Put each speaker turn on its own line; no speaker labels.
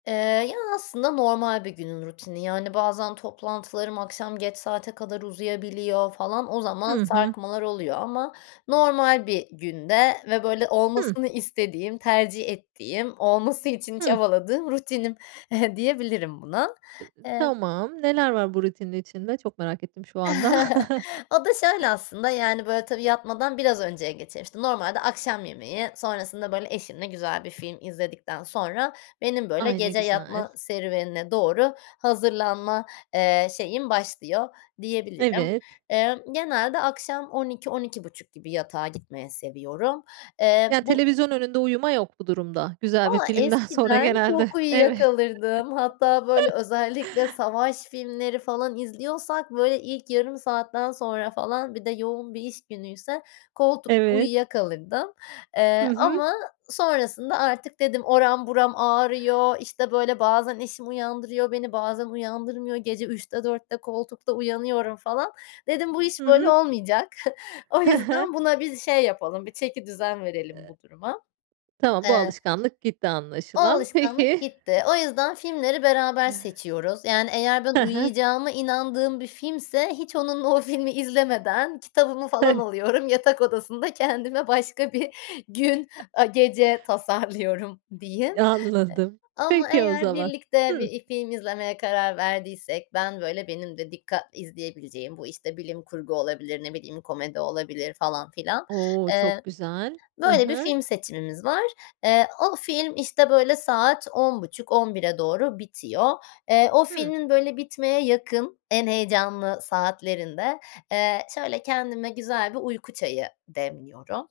Eee, ya, aslında normal bir günün rutini yani bazen toplantılarım akşam geç saate kadar uzayabiliyor falan o zaman
Hı hı.
sarkmalar oluyor ama normal bir günde ve böyle
Hı.
olmasını istediğim, tercih ettiğim, olması için
Hı.
çabaladığım rutinim diyebilirim buna
[unintelligible]
eee
Tamam, neler var bu rutinin içinde? Çok merak ettim şu anda.
O da şöyle: Aslında yani böyle tabii, yatmadan biraz önceye geçer, işte. Normalde akşam yemeği sonrasında böyle eşimle güzel bir film izledikten sonra benim böyle
Ay, ne
gece
güzel.
yatma serüvenine doğru hazırlanma, eee, şeyim başlıyor diyebilirim.
Evet.
Eee, genelde akşam 00.00 - 00.30 gibi yatağa gitmeyi seviyorum. Eee
Ya,
bu
televizyon önünde uyuma yok bu durumda, güzel bir
Valla
filmden sonra
eskiden
genelde.
çok uyuya
Evet.
kalırdım. Hatta böyle özellikle savaş filmleri falan izliyorsak böyle ilk yarım saatten sonra falan bir de yoğun bir iş günüyse koltukta
Evet.
uyuyakalırdım, eee,
Hı hı.
ama sonrasında artık dedim oram buram ağrıyor, işte, böyle bazen eşim uyandırıyor beni bazen uyandırmıyor gece 03.00 - 04.00 koltukta uyanıyorum falan, dedim bu
Hı
iş böyle
hı.
olmayacak o
He he.
yüzden buna biz şey yapalım bir çekidüzen verelim
E
bu duruma.
Tamam, bu
Eee
alışkanlık gitti
O
anlaşılan.
alışkanlık
Peki.
gitti. O yüzden filmleri beraber
[unintelligible]
seçiyoruz yani eğer ben
Hı hı.
uyuyacağıma inandığım bir filmse hiç onunla o filmi izlemeden kitabımı falan
Hıh.
alıyorum yatak odasında kendime başka bir gün a gece tasarlıyorum diyeyim E
Anladım
ama
peki o
eğer
zaman.
birlikte
Hı.
bir i film izlemeye karar verdiysek ben böyle benim de dikkatle izleyebileceğim bu, işte, bilim kurgu olabilir, ne bileyim, komedi olabilir falan filan,
O,
eee,
çok güzel. Hı
böyle bir
hı.
film seçimimiz var. Eee, o film, işte, böyle saat 22.30 - 23.00'e doğru bitiyor. Eee, o
Hı.
filmin böyle bitmeye yakın en heyecanlı saatlerinde, eee, şöyle kendime güzel bir uyku çayı demliyorum.